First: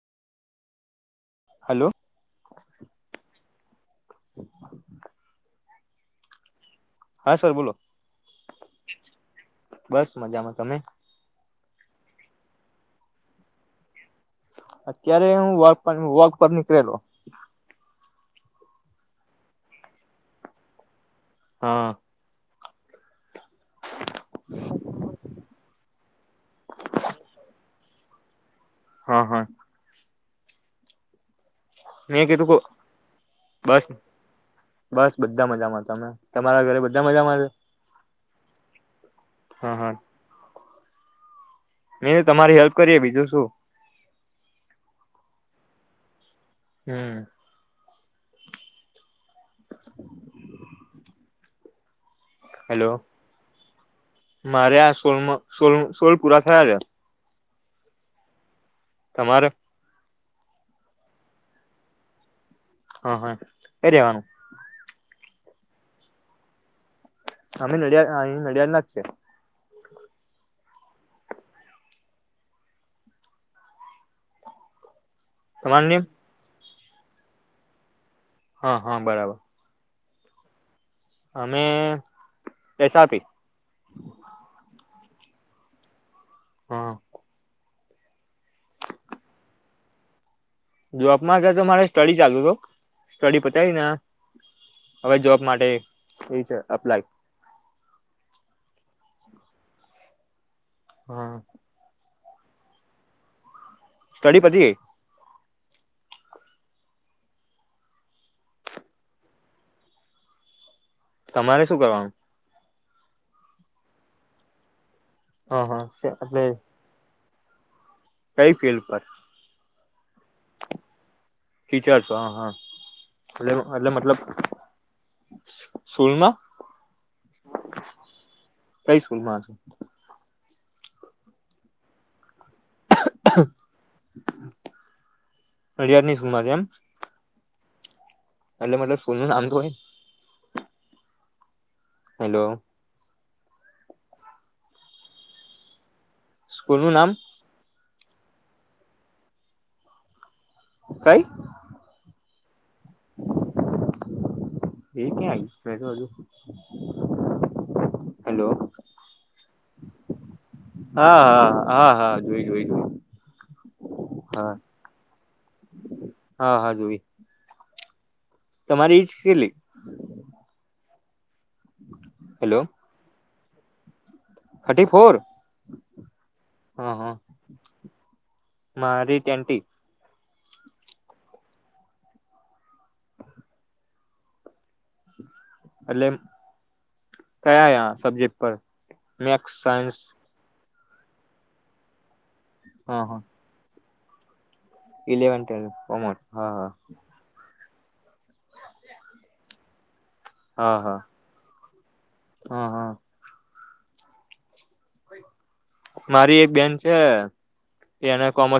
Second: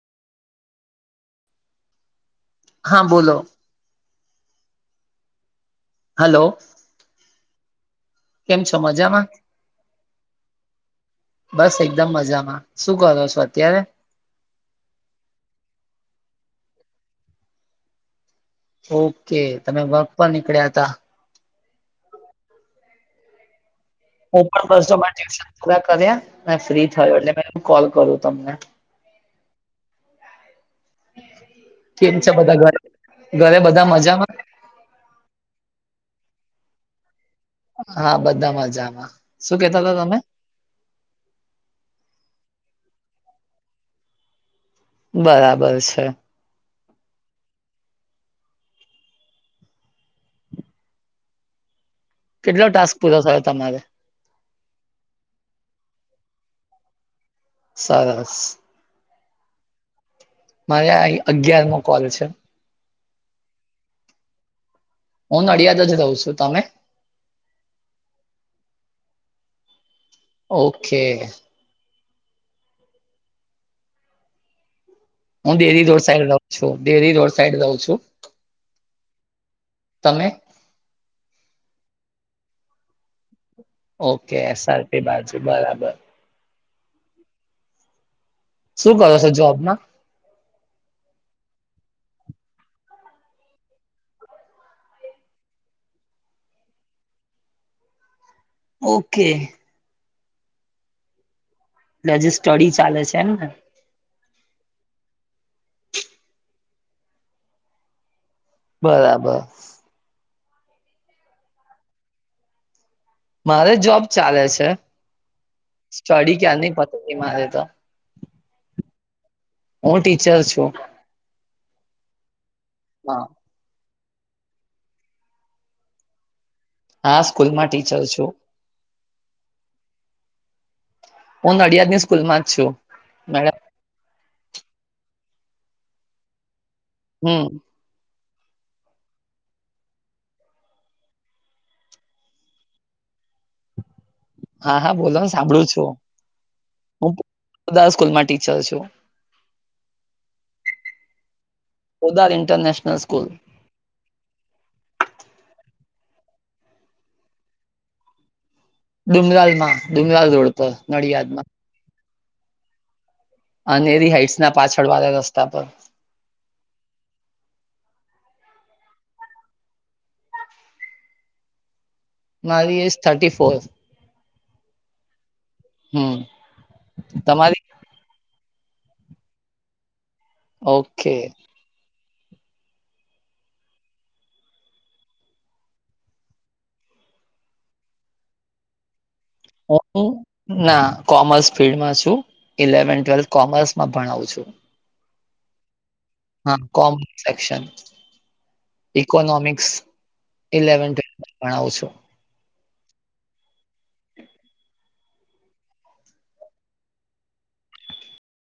Hello હા બોલો. [unintelligible] Hello હા સર બોલો. કેમ છો મજામાં? બસ મજામાં તમે બસ એકદમ મજામાં, શું કરો છો અત્યારે? અત્યારે હું વોક પર, વોક પર નીકળેલો. ઓકે તમે વક પર નીકળ્યા હતા. હા હું પણ બસ જો મારા ટ્યુશન પૂરા કર્યા, ને ફ્રી થયો, એટલે મે કોલ કરું તમને. હા હા કેમ મેં છે કીધું બધા ઘરે, ઘરે બસ બધા મજામાં? બસ બધા મજામાં, તમે, તમારા ઘરે બધા મજામાં છે? હા બધા મજામાં, શું હા કેતા હા તા તમે? એ તમારી હેલ્પ કરીએ બીજું શું. બરાબર છે. હમ્મ કેટલો હેલો ટાસ્ક પૂરો થયો તમારે? મારે આ સોલમો, સોલ સોલ પૂરા થયા છે. સરસ. તમારે? મારે આ ઇ અગિયાર મો કોલ છે. હા હા, એરેવાનું હું નડિયાદજ રહું છું, તમે? અમે નડિયા, અહી નડિયાદ નાજ છે. ઓકે હું ડેરી તમારું નેમ રોડ સાઈડ રહું છું, ડેરી રોડ સાઈડ રહું છું. હા હા, બરાબર. તમે? અમે, S R P okay, S R P બાજુ, બરાબર. હા શું કરો છો જોબમાં? જોબ માં કેતો મારે સ્ટડી ચાલુ છુ, સ્ટડી પતાવી ને આ હવે જોબ માટે, વિચાર અપ્લાય ઓકે હા એટલે હજી સ્ટડી ચાલે છે, એમને સ્ટડી પતિ ગઇ. બરાબર. તમારે શું કરવાનું? મારે જોબ ચાલે છે, હા હા સ્ટડી એટલે ક્યાર ની પતી ગઈ મારે તો. કઈ ફિલ્ડ પર? હું ટીચર છું. ટીચર છો, હા હા લેહુ એટલે મતલબ સ્કૂલ માં? હા, સ્કૂલ માં ટીચર છું. કઈ સ્કૂલ માં છો? હું નડિયાદની સ્કૂલમાં જ છું. મેડમ અડિયાર ની સુુમારે એમ હમ્મ એટલે મતલબ સ્કુલનુ નામ તો હોય. હેલો હા હા બોલો, સાંભળું છું. સ્કૂલનું નામ? બધા સ્કૂલ માં ટીચર છું. કઈ? Podar international school. એ ક્યા આઈવું? [inaudible] હેલો. ડુંમરાલ માં. ડુંમરાલ રોડ પર હા નડિયાદ માં. હા હા હા જોય જોય જોયું. અનેરી હાઈઇટ્સ ના પાછળ વાળા રસ્તા પર. હા હા જોઈ. તમારી એજ કેટલી? હેલો મારી age thirty four. Thirty four? Hmm હા હા. તમારી મારી ટ્વેન્ટી. ઓકે. એટલે કયાયા સબ્જેક્ટ પર મેથસ સાયન્સ? હું ના, કોમર્સ ફિલ્ડમાં છું. ઇલેવન હા હા ટ્વેલ્થ કોમર્સમાં ભણાવું છું. Eleven twelfth commerce. હા કોમસ સેક્શન. ઇકોનોમિક્સ હા હા ઇલેવન હા ટ્વેલસ ભણાવું છું. હા હા. મારી એક બેન છે એને કોમર્સ